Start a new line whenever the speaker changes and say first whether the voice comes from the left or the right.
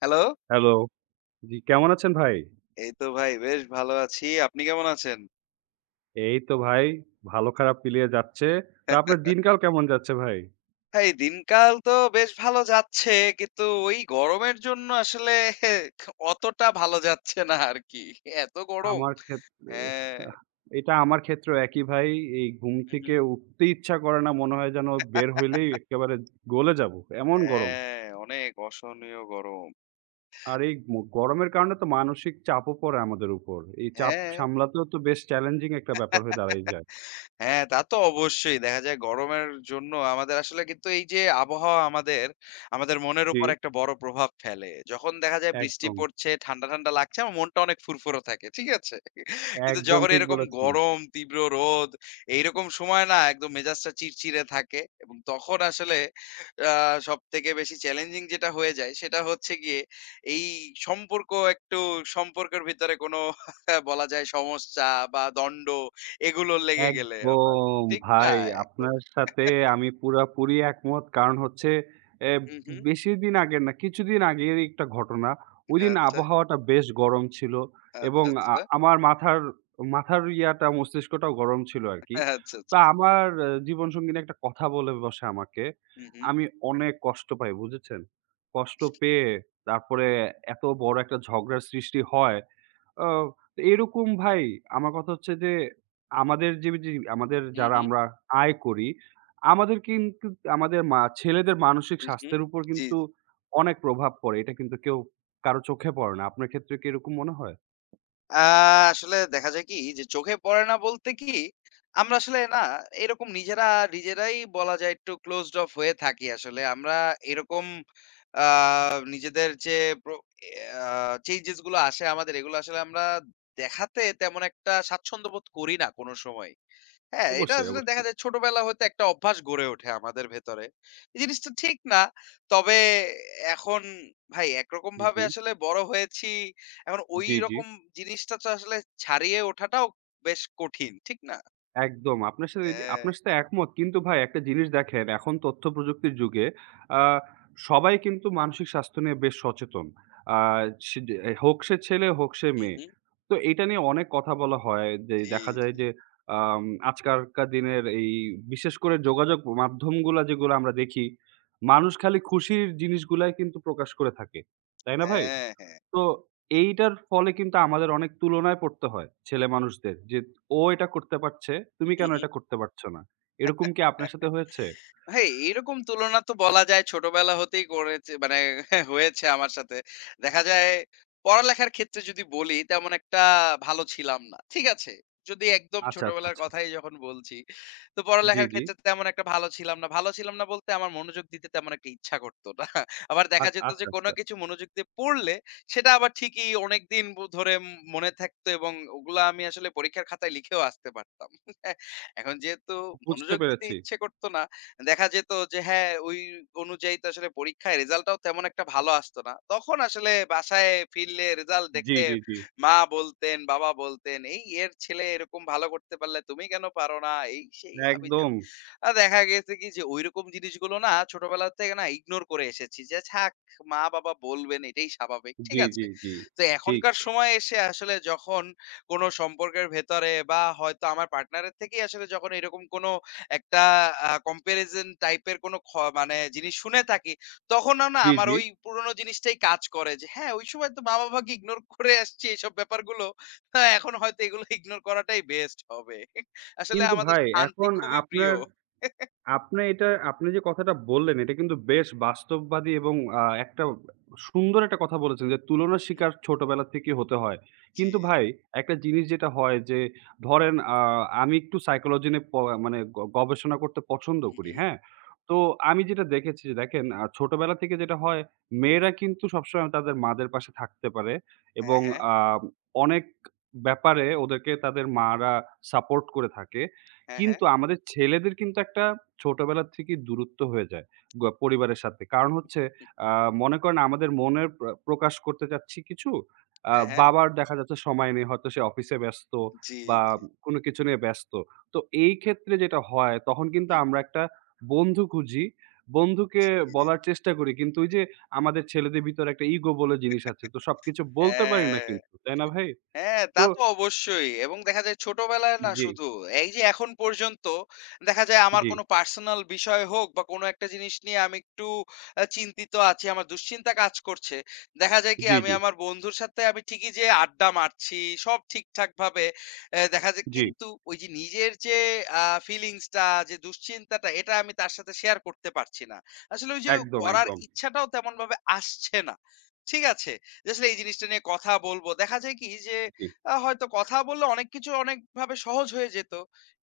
left: Hello!
right: Hello. জি, কেমন আছেন ভাই?
left: এই তো ভাই বেশ ভালো আছি। আপনি কেমন আছেন?
right: এই তো ভাই ভালো খারাপ মিলিয়ে যাচ্ছে। তো আপনার দিনকাল কেমন যাচ্ছে ভাই?
left: এই দিনকাল তো বেশ ভালো যাচ্ছে। কিন্তু ওই গরমের জন্য আসলে অতটা ভালো যাচ্ছে না আরকি। এত গরম।
right: আমার ক্ষেত্রে
left: হ্যাঁ।
right: আহ, এটা আমার ক্ষেত্রেও একই ভাই। এই ঘুম
left: হু, হু।
right: থেকে উঠতে ইচ্ছা করে না। মনে হয় যেন বের হইলেই একেবারে গলে যাবো। এমন গরম।
left: হ্যাঁ, অনেক অসহনীয় গরম।
right: আর এই গরমের কারণে তো মানসিক চাপও পড়ে আমাদের উপর। এই চাপ
left: হ্যাঁ।
right: সামলাতেও তো বেশ চ্যালেঞ্জিং একটা ব্যাপার হয়ে দাঁড়ায় যায়।
left: হ্যাঁ, তা তো অবশ্যই। দেখা যায় গরমের জন্য আমাদের আসলে কিন্তু এই যে আবহাওয়া আমাদের মনের
right: জি,
left: উপর একটা বড় প্রভাব ফেলে। যখন দেখা যায় বৃষ্টি
right: একদম।
left: পড়ছে, ঠান্ডা, ঠান্ডা লাগছে, আমার মনটা অনেক ফুরফুরে থাকে। ঠিক আছে? কিন্তু
right: একদম
left: যখন
right: ঠিক
left: এরকম
right: বলেছেন।
left: গরম, তীব্র রোদ, এইরকম সময় না একদম মেজাজটা চিড়চিড়ে থাকে এবং তখন আসলে আ সবথেকে বেশি চ্যালেঞ্জিং যেটা হয়ে যায় সেটা হচ্ছে গিয়ে এই সম্পর্ক একটু সম্পর্কের ভিতরে কোনো বলা যায় সমস্যা বা দণ্ড এগুলো লেগে গেলে আবার।
right: একদম
left: ঠিক না?
right: ভাই
left: একদম।
right: আপনার সাথে আমি পুরাপুরি একমত। কারণ হচ্ছে এ
left: হুম, হুম।
right: বেশি দিন আগের না, কিছুদিন আগের একটা ঘটনা। ওইদিন
left: আচ্ছা,
right: আবহাওয়াটা বেশ গরম ছিল এবং
left: আচ্ছা, আচ্ছা।
right: আমার মাথার মাথার ইয়াটা মস্তিষ্কটাও গরম ছিল আরকি।
left: আচ্ছা,
right: তো
left: আচ্ছা।
right: আমার জীবনসঙ্গিনী একটা কথা বলে বসে আমাকে।
left: হুম, হুম,
right: আমি অনেক কষ্ট পাই বুঝেছেন? কষ্ট পেয়ে তারপরে এত বড় একটা ঝগড়ার সৃষ্টি হয়। আ এরকম ভাই আমার কথা হচ্ছে যে, আমাদের যে যে আমাদের
left: হুম,
right: যারা
left: হুম,
right: আমরা আয় করি, আমাদের কিন্তু আমাদের ছেলেদের মানসিক
left: হুম, হুম।
right: স্বাস্থ্যের উপর
left: জি, জি।
right: কিন্তু অনেক প্রভাব পড়ে। এটা কিন্তু কেউ কারো চোখে পড়ে না। আপনার ক্ষেত্রে কি এরকম মনে হয়?
left: আ আসলে দেখা যায় কি যে চোখে পড়ে না বলতে কি, আমরা আসলে না এরকম নিজেরাই বলা যায় একটু closed off হয়ে থাকি আসলে। আমরা এরকম আ নিজেদের যে প্রো আ চেঞ্জেস গুলো আসে আমাদের এগুলো আসলে আমরা দেখাতে তেমন একটা স্বাচ্ছন্দ্য বোধ করি না কোন সময়। হ্যাঁ, এটা
right: অবশ্যই,
left: আসলে দেখা
right: অবশ্যই।
left: যায় ছোটবেলা হতে একটা অভ্যাস গড়ে ওঠে আমাদের ভেতরে। এই জিনিসটা ঠিক না। তবে এখন ভাই একরকম ভাবে
right: জি,
left: আসলে বড় হয়েছি। এখন
right: জি, জি।
left: ঐরকম জিনিসটা তো আসলে ছাড়িয়ে ওঠাটাও বেশ কঠিন। ঠিক না?
right: একদম।
left: হ্যাঁ।
right: আপনার সাথে একমত। কিন্তু ভাই একটা জিনিস দেখেন, এখন তথ্যপ্রযুক্তির যুগে আ সবাই কিন্তু মানসিক স্বাস্থ্য নিয়ে বেশ সচেতন। আ সে যে হোক সে ছেলে, হোক সে
left: হু,
right: মেয়ে।
left: হু।
right: তো এটা নিয়ে অনেক কথা বলা হয় যে
left: জি,
right: দেখা যায়
left: জি।
right: যে আম আজকালকার দিনের এই বিশেষ করে যোগাযোগ মাধ্যমগুলা যেগুলা আমরা দেখি, মানুষ খালি খুশির জিনিসগুলাই কিন্তু প্রকাশ করে থাকে। তাই না ভাই?
left: হ্যাঁ, হ্যাঁ।
right: তো এইটার ফলে কিন্তু আমাদের অনেক তুলনায় পড়তে হয় ছেলেমানুষদের। যে ও এটা করতে পারছে, তুমি
left: হু,
right: কেন
left: হু।
right: এটা করতে পারছ না? এরকম কি আপনার সাথে হয়েছে?
left: হ্যাঁ, এইরকম তুলনা তো বলা যায় ছোটবেলা হতেই করেছে মানে হয়েছে আমার সাথে। দেখা যায় পড়ালেখার ক্ষেত্রে যদি বলি তেমন একটা ভালো ছিলাম না। ঠিক আছে? যদি একদম
right: আচ্ছা,
left: ছোটবেলার
right: আচ্ছা, আচ্ছা।
left: কথাই যখন বলছি। তো
right: জি,
left: পড়ালেখার
right: জি।
left: ক্ষেত্রে তেমন একটা ভালো ছিলাম না। ভালো ছিলাম না বলতে আমার মনোযোগ দিতে তেমন একটা ইচ্ছা করত না। আবার দেখা যেত
right: আচ্ছা,
left: যে কোন
right: আচ্ছা।
left: কিছু মনোযোগ দিয়ে পড়লে সেটা আবার ঠিকই অনেকদিন ধরে মনে থাকতো এবং ওগুলা আমি আসলে পরীক্ষার খাতায় লিখেও আসতে পারতাম। এখন যেহেতু
right: বুঝতে
left: মনোযোগ দিতে
right: পেরেছি।
left: ইচ্ছে করত না দেখা যেত যে হ্যাঁ, ওই অনুযায়ী তো আসলে পরীক্ষায় রেজাল্টটাও তেমন একটা ভালো আসতো না। তখন আসলে বাসায় ফিরলে রেজাল্ট
right: জি,
left: দেখে
right: জি, জি।
left: মা বলতেন, বাবা বলতেন, "এই এর ছেলে এরকম ভালো করতে পারলে তুমি কেন পারো না?" এই সেই
right: একদম।
left: হাবি-জাবি। দেখা গেছে কি যে ওইরকম জিনিসগুলো না ছোটবেলা থেকে না ইগনোর করে এসেছি যে, "থাক মা-বাবা বলবেন এটাই স্বাভাবিক।" ঠিক
right: জি, জি,
left: আছে?
right: জি।
left: তো
right: ঠিক।
left: এখনকার সময়ে এসে আসলে যখন কোনো সম্পর্কের ভেতরে বা হয়তো আমার পার্টনারের থেকেই আসলে যখন এরকম কোনো একটা comparison টাইপের কোনো মানে জিনিস শুনে থাকি, তখনও না
right: জি,
left: আমার
right: জি।
left: ওই পুরনো জিনিসটাই কাজ করে যে, হ্যাঁ, ওই সময় তো মা-বাবাকে ইগনোর করে আসছি এইসব ব্যাপারগুলো। হ্যাঁ, এখন হয়তো এগুলো ইগনোর করাটাই বেস্ট হবে। আসলে
right: কিন্তু
left: আমাদের
right: ভাই
left: শান্তি
right: এখন
left: খুবই প্রিয়।
right: আপনার আপনি আপনি যে কথাটা বললেন, এটা কিন্তু বেশ বাস্তববাদী এবং একটা সুন্দর একটা কথা বলেছেন যে, তুলনার
left: হুম,
right: শিকার ছোটবেলা থেকেই হতে হয়।
left: জি,
right: কিন্তু
left: জি।
right: ভাই, একটা জিনিস যেটা হয় যে, ধরেন আমি একটু সাইকোলজি নিয়ে মানে গবেষণা করতে পছন্দ
left: হুম,
right: করি,
left: হুম।
right: হ্যাঁ? তো আমি যেটা দেখেছি যে দেখেন, ছোটবেলা থেকে যেটা হয়, মেয়েরা কিন্তু সবসময় তাদের মাদের পাশে থাকতে পারে
left: হ্যাঁ,
right: এবং
left: হ্যাঁ।
right: আ অনেক ব্যাপারে ওদেরকে তাদের মারা সাপোর্ট করে থাকে।
left: হ্যাঁ, হ্যাঁ।
right: কিন্তু আমাদের ছেলেদের কিন্তু একটা ছোটবেলা থেকেই দূরত্ব হয়ে যায় পরিবারের সাথে। কারণ হচ্ছে আ মনে করেন আমাদের মনের প্রকাশ করতে চাচ্ছি কিছু। আ
left: হ্যাঁ, হ্যাঁ।
right: বাবার দেখা যাচ্ছে সময় নেই। হয়তো সে অফিসে ব্যস্ত
left: জি,
right: বা
left: জি।
right: কোনো কিছু নিয়ে ব্যস্ত। তো এই ক্ষেত্রে যেটা হয় তখন কিন্তু
left: হুম,
right: আমরা একটা বন্ধু খুঁজি। বন্ধুকে
left: জি।
right: বলার চেষ্টা করি। কিন্তু ওই যে আমাদের ছেলেদের ভিতরে একটা ইগো বলে জিনিস আছে। তো সবকিছু বলতে পারি না
left: হ্যাঁ।
right: কিন্তু। তাই না ভাই?
left: হ্যাঁ, তা
right: তো
left: তো অবশ্যই। এবং দেখা যায় ছোটবেলায় না
right: জি,
left: শুধু, এই যে এখন পর্যন্ত দেখা যায় আমার
right: জি,
left: কোনো পার্সোনাল বিষয় হোক বা কোনো একটা জিনিস নিয়ে আমি একটু চিন্তিত আছি, আমার দুশ্চিন্তা কাজ করছে। দেখা যায় কি
right: জি,
left: আমি
right: জি,
left: আমার বন্ধুর সাথে আমি ঠিকই যেয়ে আড্ডা মারছি, সব ঠিকঠাকভাবে এ দেখা যায়
right: জি।
left: কিন্তু ওই যে নিজের যে আ ফিলিংস টা, যে দুশ্চিন্তাটা এটা আমি তার সাথে শেয়ার করতে পারছি না। আসলে ওই যে
right: একদম,
left: করার
right: একদম।
left: ইচ্ছাটাও তেমনভাবে আসছে না। ঠিক আছে? আসলে এই জিনিসটা নিয়ে কথা বলবো। দেখা যায় কি যে
right: জি।
left: হয়তো কথা বললে অনেক কিছু অনেকভাবে সহজ হয়ে যেত।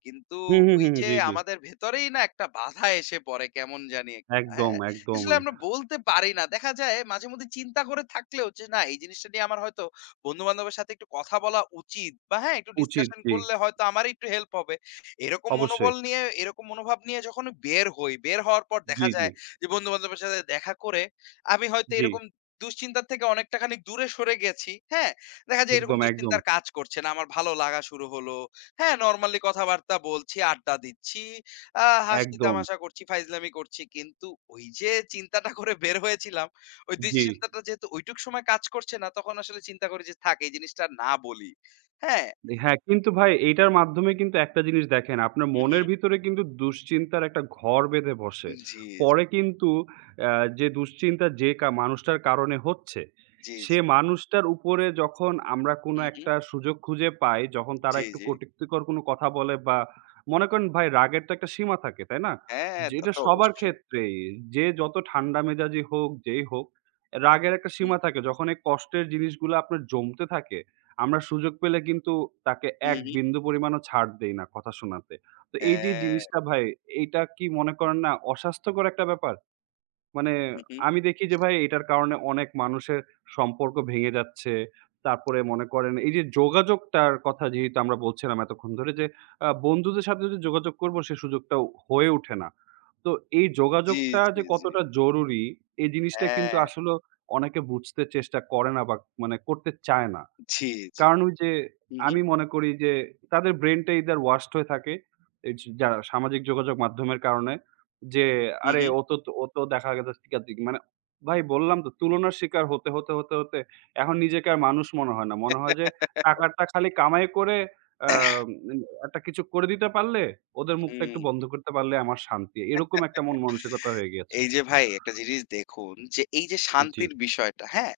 left: কিন্তু
right: হুম, হুম,
left: ওই
right: হুম,
left: যে
right: জি, জি।
left: আমাদের ভেতরেই না একটা বাধা এসে পড়ে কেমন জানি একটা,
right: একদম,
left: হ্যাঁ?
right: একদম
left: আসলে আমরা বলতে পারি না। দেখা যায় মাঝেমধ্যে চিন্তা করে থাকলেও যে না এই জিনিসটা নিয়ে আমার হয়তো বন্ধু-বান্ধবের সাথে একটু কথা বলা উচিত বা হ্যাঁ, একটু
right: উচিত।
left: ডিসকাশন
right: জি,
left: করলে হয়তো আমারই একটু হেল্প হবে। এরকম
right: অবশ্যই।
left: মনোবল নিয়ে এরকম মনোভাব নিয়ে যখন বের হই, বের হওয়ার পর
right: জি,
left: দেখা
right: জি,
left: যায় যে বন্ধু-বান্ধবের সাথে দেখা করে আমি হয়তো
right: জি।
left: এরকম দুশ্চিন্তার থেকে অনেকটা খানিক দূরে সরে গেছি। হ্যাঁ? দেখা যায় এরকম
right: একদম, একদম,
left: দুশ্চিন্তার কাজ করছে না। আমার ভালো লাগা শুরু হলো। হ্যাঁ, নরমালি কথাবার্তা বলছি, আড্ডা দিচ্ছি।
right: একদম।
left: হাসি-তামাশা করছি, ফাইজলামি করছি। কিন্তু ওই যে চিন্তাটা করে বের হয়েছিলাম, ওই
right: জি।
left: দুশ্চিন্তাটা যেহেতু ওইটুক সময় কাজ করছে না, তখন আসলে চিন্তা করি যে, "থাক এই জিনিসটা আর না বলি।" হ্যাঁ?
right: হ্যাঁ, কিন্তু ভাই এইটার মাধ্যমে কিন্তু একটা জিনিস দেখেন, আপনার
left: হু, হু।
right: মনের ভিতরে কিন্তু দুশ্চিন্তার একটা ঘর বেঁধে বসে।
left: জি,
right: পরে কিন্তু আ যে দুশ্চিন্তা যে মানুষটার কারণে হচ্ছে,
left: জি, জি,
right: সে
left: জি।
right: মানুষটার উপরে যখন আমরা কোনো
left: হু, হু।
right: একটা সুযোগ খুঁজে পাই, যখন তারা
left: জি,
right: একটু
left: জি।
right: কটূক্তিকর কোনো কথা বলে বা মনে করেন ভাই রাগের তো একটা সীমা থাকে, তাই না?
left: হ্যাঁ, তা
right: যেটা
left: তো
right: সবার
left: অবশ্যই।
right: ক্ষেত্রেই, যে যত ঠান্ডা মেজাজি হোক, যেই হোক, রাগের একটা
left: হু,
right: সীমা
left: হু।
right: থাকে। যখন এই কষ্টের জিনিসগুলো আপনার জমতে থাকে, আমরা সুযোগ পেলে কিন্তু তাকে
left: হু,
right: এক
left: হু।
right: বিন্দু পরিমাণও ছাড় দেই না কথা শোনাতে। তো এই যে
left: হ্যাঁ।
right: জিনিসটা ভাই, এইটা কি মনে করেন না অস্বাস্থ্যকর একটা ব্যাপার? মানে
left: হু, হু।
right: আমি দেখি যে ভাই এটার কারণে অনেক মানুষের সম্পর্ক ভেঙে যাচ্ছে। তারপরে মনে করেন এই যে যোগাযোগটার কথা যেহেতু আমরা বলছিলাম এতক্ষণ ধরে যে বন্ধুদের সাথে যে যোগাযোগ করব সে সুযোগটাও হয়ে ওঠে না। তো এই
left: জি,
right: যোগাযোগটা যে
left: জি, জি।
right: কতটা জরুরি এই জিনিসটা কিন্তু
left: হ্যাঁ।
right: আসলে অনেকে বুঝতে চেষ্টা করে না বা মানে করতে চায় না।
left: জি, জি।
right: কারণ ওই যে
left: হু, হু,
right: আমি মনে করি যে তাদের ব্রেইনটা either washed হয়ে থাকে এই যে যারা সামাজিক যোগাযোগ মাধ্যমের কারণে যে
left: হু,
right: আরে
left: হু।
right: ও তো দেখা গেছে টিকাটিকি মানে ভাই বললাম তো তুলনার শিকার হতে, হতে, হতে, হতে এখন নিজেকে আর মানুষ মনে হয় না। মনে হয় যে টাকাটা খালি কামাই করে আ একটা কিছু করে দিতে পারলে ওদের মুখটা একটু
left: হুম,
right: বন্ধ করতে পারলে আমার শান্তি। এরকম একটা মন মানসিকতা হয়ে গিয়েছে।
left: এই যে ভাই একটা জিনিস দেখুন যে এই যে
right: জি,
left: শান্তির বিষয়টা, হ্যাঁ?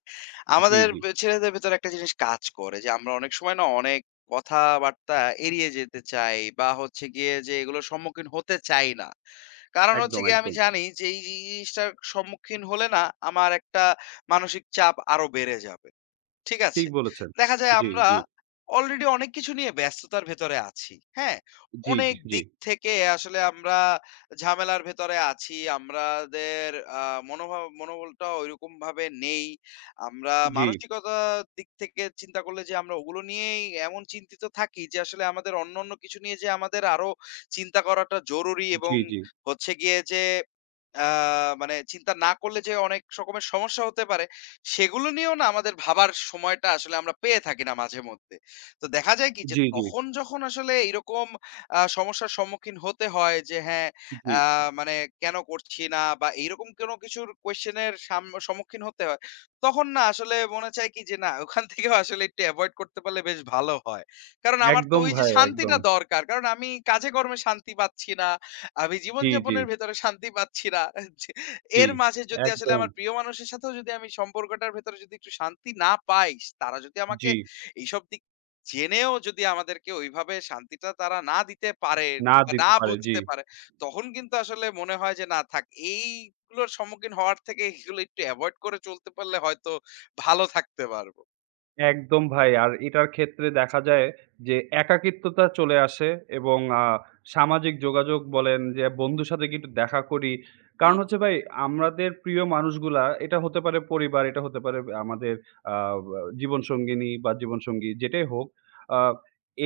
right: জি,
left: আমাদের
right: জি।
left: ছেলেদের ভেতরে একটা জিনিস কাজ করে যে আমরা অনেক সময় না অনেক কথাবার্তা এড়িয়ে যেতে চাই বা হচ্ছে গিয়ে যে এগুলোর সম্মুখীন হতে চাই না। কারণ হচ্ছে
right: একদম,
left: গিয়ে আমি
right: একদম।
left: জানি যে এই জিনিসটার সম্মুখীন হলে না আমার একটা মানসিক চাপ আরো বেড়ে যাবে। ঠিক
right: ঠিক
left: আছে?
right: বলেছেন।
left: দেখা যায়
right: জি,
left: আমরা
right: জি,
left: অলরেডি অনেক কিছু নিয়ে ব্যস্ততার ভেতরে আছি। হ্যাঁ?
right: জি, জি,
left: অনেক
right: জি,
left: দিক থেকে আসলে আমরা ঝামেলার ভেতরে আছি। আমাদের আ মনোবলটা ঐরকমভাবে নেই। আমরা
right: জি,
left: মানসিকতার দিক থেকে চিন্তা করলে যে আমরা ওগুলো নিয়েই এমন চিন্তিত থাকি যে আসলে আমাদের অন্যান্য কিছু নিয়ে যে আমাদের আরো চিন্তা করাটা জরুরি এবং
right: জি, জি।
left: হচ্ছে গিয়ে যে আ মানে চিন্তা না করলে যে অনেক রকমের সমস্যা হতে পারে সেগুলো নিয়েও না আমাদের ভাবার সময়টা আসলে আমরা পেয়ে থাকি না মাঝে মধ্যে। তো দেখা যায় কি যে
right: জি, জি,
left: তখন যখন আসলে এরকম সমস্যার সম্মুখীন হতে হয় যে হ্যাঁ,
right: জি।
left: আ মানে কেন করছি না বা এইরকম কোন কিছুর কোয়েশ্চেন এর সম্মুখীন হতে হয়, তখন না আসলে মনে চায় কি যে না ওখান থেকেও আসলে একটু এভয়েড করতে পারলে বেশ ভালো হয়। কারণ আমার তো
right: একদম
left: ওই যে
right: ভাই, একদম।
left: শান্তিটা দরকার। কারণ আমি কাজে কর্মে শান্তি পাচ্ছি না। আমি
right: জি, জি,
left: জীবনযাপনের ভেতরে শান্তি পাচ্ছি না। যে-
right: জি।
left: এর মাঝে যদি আসলে
right: একদম।
left: আমার প্রিয় মানুষের সাথেও যদি আমি সম্পর্কটার ভেতরে যদি একটু শান্তি না পাই, তারা যদি আমাকে
right: জি।
left: এইসব দিক জেনেও যদি আমাদেরকে ওইভাবে শান্তিটা তারা না দিতে পারেন
right: না
left: বা
right: দিতে
left: না
right: পারে। জি।
left: বুঝতে পারে, তখন কিন্তু আসলে মনে হয় যে না থাক এইগুলোর সম্মুখীন হওয়ার থেকে এগুলো একটু এভয়েড করে চলতে পারলে হয়তো ভালো থাকতে পারবো।
right: একদম ভাই। আর এটার ক্ষেত্রে দেখা যায় যে একাকিত্বতা চলে আসে এবং সামাজিক যোগাযোগ বলেন যে বন্ধুর সাথে কিন্তু দেখা করি। কারণ
left: হুম,
right: হচ্ছে ভাই আমাদের প্রিয় মানুষগুলা এটা হতে পারে পরিবার, এটা হতে পারে আমাদের আ বা জীবনসঙ্গিনী বা জীবনসঙ্গী যেটাই হোক। আ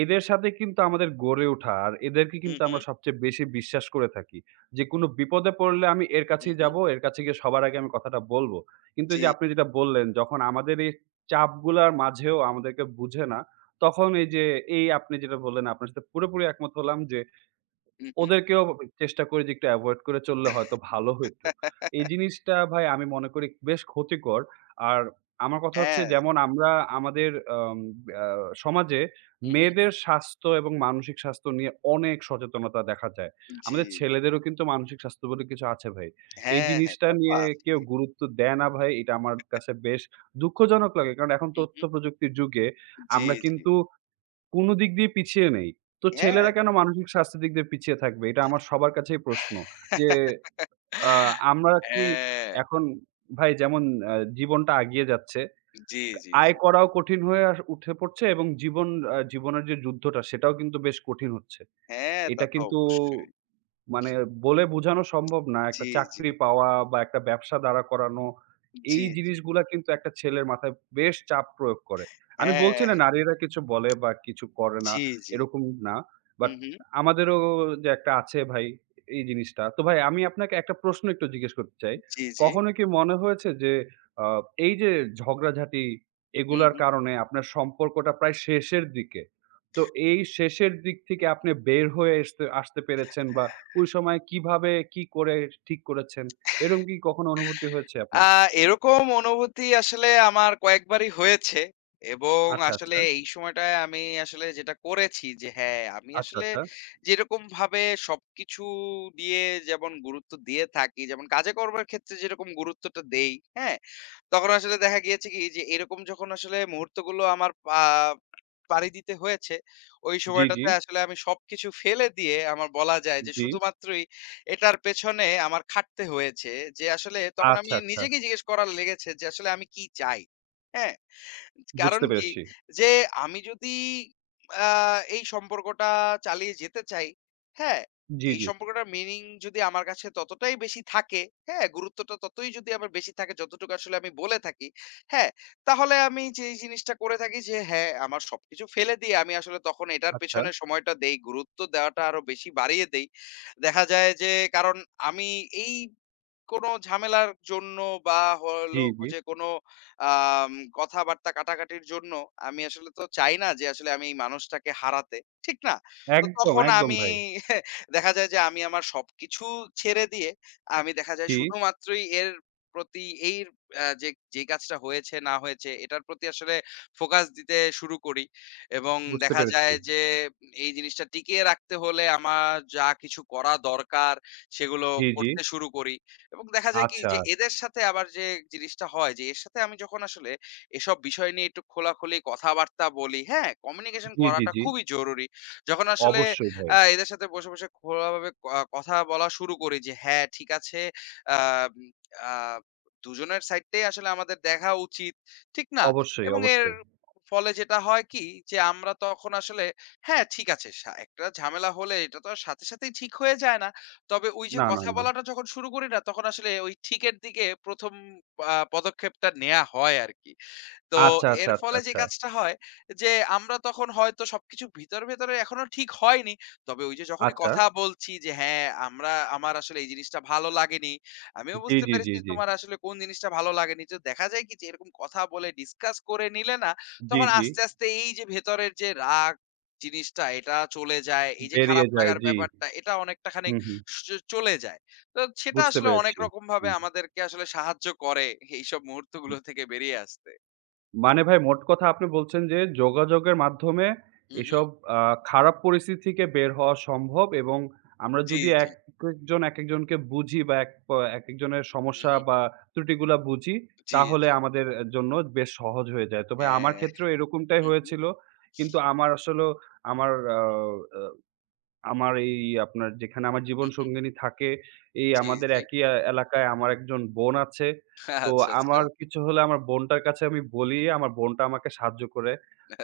right: এদের সাথে কিন্তু আমাদের গড়ে ওঠা। আর এদেরকে
left: হুম,
right: কিন্তু
left: হুম,
right: আমরা সবচেয়ে বেশি বিশ্বাস করে থাকি। যে কোনো বিপদে পড়লে আমি এর
left: হুম,
right: কাছেই
left: হুম,
right: যাবো, এর কাছে গিয়ে সবার আগে আমি কথাটা বলব। কিন্তু এই
left: জি,
right: যে আপনি যেটা বললেন, যখন আমাদের এই চাপগুলার মাঝেও আমাদেরকে বুঝে না। তখন এই যে আপনি যেটা বললেন আপনার সাথে পুরোপুরি একমত হলাম যে
left: হুম, হুম।
right: ওদেরকেও চেষ্টা করি যে একটু এভয়েড করে চললে হয়তো ভালো হইতো। এই জিনিসটা ভাই আমি মনে করি বেশ ক্ষতিকর। আর আমার কথা হচ্ছে
left: হ্যাঁ,
right: যেমন আমরা আমাদের আম আ সমাজে
left: হুম, হুম,
right: মেয়েদের স্বাস্থ্য এবং মানসিক স্বাস্থ্য নিয়ে অনেক সচেতনতা দেখা যায়।
left: জি।
right: আমাদের ছেলেদেরও কিন্তু মানসিক স্বাস্থ্য বলে কিছু আছে ভাই। এই
left: হ্যাঁ, হ্যাঁ,
right: জিনিসটা
left: তা তো
right: নিয়ে কেউ
left: আছেই।
right: গুরুত্ব দেয় না ভাই। এটা আমার কাছে বেশ দুঃখজনক লাগে। কারণ এখন
left: হুম,
right: তথ্য
left: হুম।
right: প্রযুক্তির যুগে
left: জি,
right: আমরা
left: জি।
right: কিন্তু কোন দিক দিয়ে পিছিয়ে নেই। তো ছেলেরা
left: হ্যাঁ।
right: কেন মানসিক স্বাস্থ্যের দিক দিয়ে পিছিয়ে থাকবে? এটা আমার সবার কাছেই প্রশ্ন। যে আ আমরা কি
left: হ্যাঁ।
right: এখন ভাই যেমন জীবনটা আগিয়ে যাচ্ছে,
left: জি, জি,
right: আয়
left: জি।
right: করাও কঠিন হয়ে উঠে পড়ছে এবং জীবন জীবনের যে যুদ্ধটা সেটাও কিন্তু বেশ কঠিন হচ্ছে।
left: হ্যাঁ, তা
right: এটা
left: তো
right: কিন্তু
left: অবশ্যই।
right: মানে বলে বোঝানো সম্ভব না। একটা
left: জি, জি,
right: চাকরি পাওয়া বা একটা ব্যবসা দাঁড়া করানো, এই
left: জি, জি।
right: জিনিসগুলা কিন্তু একটা ছেলের মাথায় বেশ চাপ প্রয়োগ করে। আমি বলছি
left: হ্যাঁ,
right: না নারীরা কিছু বলে বা কিছু করে না,
left: জি, জি।
right: এরকম না। বাট
left: হুম, হুম।
right: আমাদেরও যে একটা আছে ভাই এই জিনিসটা। তো ভাই আমি আপনাকে একটা প্রশ্ন একটু জিজ্ঞেস করতে চাই।
left: জি, জি।
right: কখনো কি মনে হয়েছে যে আ এই যে ঝগড়াঝাটি
left: হুম,
right: এগুলার
left: হুম।
right: কারণে আপনার সম্পর্কটা প্রায় শেষের দিকে। তো এই শেষের দিক থেকে আপনি বের হয়ে আসতে আসতে পেরেছেন বা ওই সময় কিভাবে কি করে ঠিক করেছেন? এরকম কি কখনো অনুভূতি হয়েছে
left: আ
right: আপনার?
left: এরকম অনুভূতি আসলে আমার কয়েকবারই হয়েছে এবং
right: আচ্ছা, আচ্ছা,
left: আসলে এই সময়টায় আমি আসলে যেটা করেছি যে হ্যাঁ, আমি
right: আচ্ছা,
left: আসলে
right: আচ্ছা।
left: যেরকমভাবে সবকিছু দিয়ে যেমন গুরুত্ব দিয়ে থাকি, যেমন কাজে কর্মের ক্ষেত্রে যেরকম গুরুত্বটা দেই, হ্যাঁ? তখন আসলে দেখা গিয়েছে কি যে এরকম যখন আসলে মুহূর্তগুলো আমার পাড়ি দিতে হয়েছে, ওই
right: জি, জি,
left: সময়টাতে আসলে আমি সবকিছু ফেলে দিয়ে আমার বলা যায় যে
right: জি।
left: শুধুমাত্রই এটার পেছনে আমার খাটতে হয়েছে যে আসলে তখন আমি
right: আচ্ছা, আচ্ছা।
left: নিজেকেই জিজ্ঞেস করা লেগেছে যে আসলে আমি কি চাই? হ্যাঁ?
right: বুঝতে
left: কারণ কি?
right: পেরেছি।
left: যে আমি যদি আ এই সম্পর্কটা চালিয়ে যেতে চাই, হ্যাঁ?
right: জি,
left: এই
right: জি।
left: সম্পর্কটার মিনিং যদি আমার কাছে ততটাই বেশি থাকে, হ্যাঁ? গুরুত্বটা ততই যদি আমার বেশি থাকে যতটুকু আসলে আমি বলে থাকি, হ্যাঁ? তাহলে আমি যে জিনিসটা করে থাকি যে হ্যাঁ, আমার সবকিছু ফেলে দিয়ে আমি আসলে তখন এটার
right: আচ্ছা।
left: পেছনে সময়টা দেই। গুরুত্ব দেওয়াটা আরো বেশি বাড়িয়ে দেই। দেখা যায় যে কারণ আমি এই কোনো ঝামেলার জন্য বা হলো
right: জি, জি।
left: যে কোনো আম কথাবার্তা কাটাকাটির জন্য আমি আসলে তো চাই না যে আসলে আমি এই মানুষটাকে হারাতে। ঠিক না? তো
right: একদম,
left: তখন
right: একদম
left: আমি
right: ভাই।
left: দেখা যায় যে আমি আমার সবকিছু ছেড়ে দিয়ে আমি দেখা যায়
right: জি,
left: শুধুমাত্রই এর প্রতি এর যে যে কাজটা হয়েছে না হয়েছে এটার প্রতি আসলে ফোকাস দিতে শুরু করি এবং
right: বুঝতে
left: দেখা
right: পেরেছি।
left: যায় যে এই জিনিসটা টিকিয়ে রাখতে হলে আমার যা কিছু করা দরকার সেগুলো
right: জি, জি।
left: করতে শুরু করি। এবং দেখা যায় কি
right: আচ্ছা।
left: যে এদের সাথে আবার যে জিনিসটা হয় যে এর সাথে আমি যখন আসলে এসব বিষয় নিয়ে একটু খোলাখুলি কথাবার্তা বলি হ্যাঁ কমিউনিকেশন
right: জি, জি,
left: করাটা
right: জি।
left: খুবই জরুরি যখন আসলে
right: অবশ্যই ভাই।
left: এদের সাথে বসে বসে খোলাভাবে কথা বলা শুরু করি যে হ্যাঁ ঠিক আছে আহ, উম, আহ, দুজনের সাইডটাই আসলে আমাদের দেখা উচিত ঠিক না
right: অবশ্যই,
left: এবং এর
right: অবশ্যই।
left: ফলে যেটা হয় কি যে আমরা তখন আসলে হ্যাঁ ঠিক আছে একটা ঝামেলা হলে এটা তো আর সাথে সাথেই ঠিক হয়ে যায় না তবে ওই যে
right: না, না,
left: কথা
right: না।
left: বলাটা যখন শুরু করি না, তখন আসলে ওই ঠিকের দিকে ১ম পদক্ষেপটা নেয়া হয় আরকি। তো
right: আচ্ছা,
left: এর
right: আচ্ছা, আচ্ছা,
left: ফলে যে
right: আচ্ছা।
left: কাজটা হয় যে আমরা তখন হয়তো সবকিছু ভিতরে, ভেতরে এখনো ঠিক হয়নি। তবে ওই যে যখনই
right: আচ্ছা।
left: কথা বলছি যে হ্যাঁ, আমরা আমার আসলে এই জিনিসটা ভালো লাগেনি। আমিও
right: জি,
left: বুঝতে
right: জি,
left: পেরেছি
right: জি,
left: যে
right: জি।
left: তোমার আসলে কোন জিনিসটা ভালো লাগেনি। তো দেখা যায় কি যে এরকম কথা বলে ডিসকাস করে নিলে না
right: জি,
left: তখন
right: জি।
left: আস্তে, আস্তে এই যে ভেতরের যে রাগ জিনিসটা এটা চলে যায়। এই যে
right: বেরিয়ে
left: খারাপ
right: যায়।
left: লাগার
right: জি।
left: ব্যাপারটা এটা অনেকটা খানিক
right: হুম, হুম।
left: স চলে যায়। তো সেটা
right: বুঝতে
left: আসলে অনেক
right: পেরেছি।
left: রকমভাবে
right: হুম।
left: আমাদেরকে আসলে সাহায্য করে এইসব মুহূর্তগুলো থেকে বেরিয়ে আসতে।
right: মানে ভাই মোট কথা আপনি বলছেন যে যোগাযোগের মাধ্যমে
left: হু, হু।
right: এসব আ খারাপ পরিস্থিতি থেকে বের হওয়া সম্ভব এবং আমরা
left: জি,
right: যদি
left: জি।
right: একেকজন একেকজনকে বুঝি বা এক প একেকজনের
left: হু,
right: সমস্যা
left: হু।
right: বা ত্রুটিগুলা বুঝি
left: জি,
right: তাহলে
left: জি।
right: আমাদের এ জন্য বেশ সহজ হয়ে যায়। তো ভাই আমার
left: হ্যাঁ।
right: ক্ষেত্রেও এরকমটাই
left: হু, হু,
right: হয়েছিল। কিন্তু আমার আসলেও আমার আ আ আমার এই আপনার যেখানে আমার
left: হু, হু।
right: জীবনসঙ্গিনী থাকে, এই
left: জি,
right: আমাদের
left: জি।
right: একই এলাকায় আমার একজন বোন আছে। তো
left: আচ্ছা, আচ্ছা।
right: আমার কিছু হলে আমার বোনটার কাছে আমি বলি, আমার বোনটা আমাকে সাহায্য করে।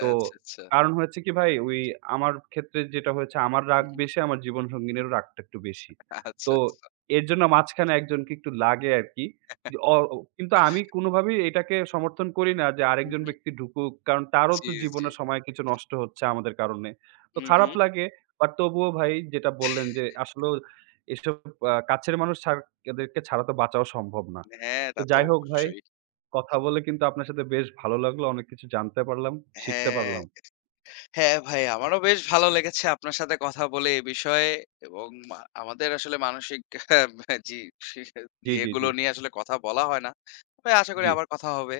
right: তো
left: আচ্ছা।
right: কারণ হয়েছে কি ভাই, ওই আমার ক্ষেত্রে যেটা হয়েছে আমার
left: হু,
right: রাগ
left: হু।
right: বেশি, আমার জীবনসঙ্গিনীরও রাগটা একটু বেশি। তো
left: আচ্ছা, আচ্ছা।
right: এর জন্য মাঝখানে একজনকে একটু লাগে আরকি। কি কি- অ ও কিন্তু আমি কোনোভাবেই এটাকে সমর্থন করি না যে
left: হু,
right: আরেকজন
left: হু।
right: ব্যক্তি ঢুকুক। কারণ তারও
left: জি,
right: তো
left: জি।
right: জীবনের সময় কিছু নষ্ট হচ্ছে আমাদের কারণে। তো
left: হু, হু।
right: খারাপ লাগে। বাট তবুও ভাই যেটা বললেন যে আসলেও এসব কাছের মানুষ ছাড় এদেরকে ছাড়া তো বাঁচাও সম্ভব না।
left: হ্যাঁ,
right: তো
left: তা তো
right: যাই হোক ভাই,
left: অবশ্যই।
right: কথা বলে কিন্তু আপনার সাথে বেশ ভালো লাগলো। অনেক কিছু জানতে পারলাম, শিখতে
left: হ্যাঁ,
right: পারলাম।
left: হ্যাঁ ভাই আমারও বেশ ভালো লেগেছে আপনার সাথে কথা বলে এ বিষয়ে এবং মা আমাদের আসলে মানসিক জি
right: জি, জি, জি,
left: ইয়েগুলো নিয়ে আসলে কথা বলা হয় না। তবে আশা করি
right: জি।
left: আবার কথা হবে।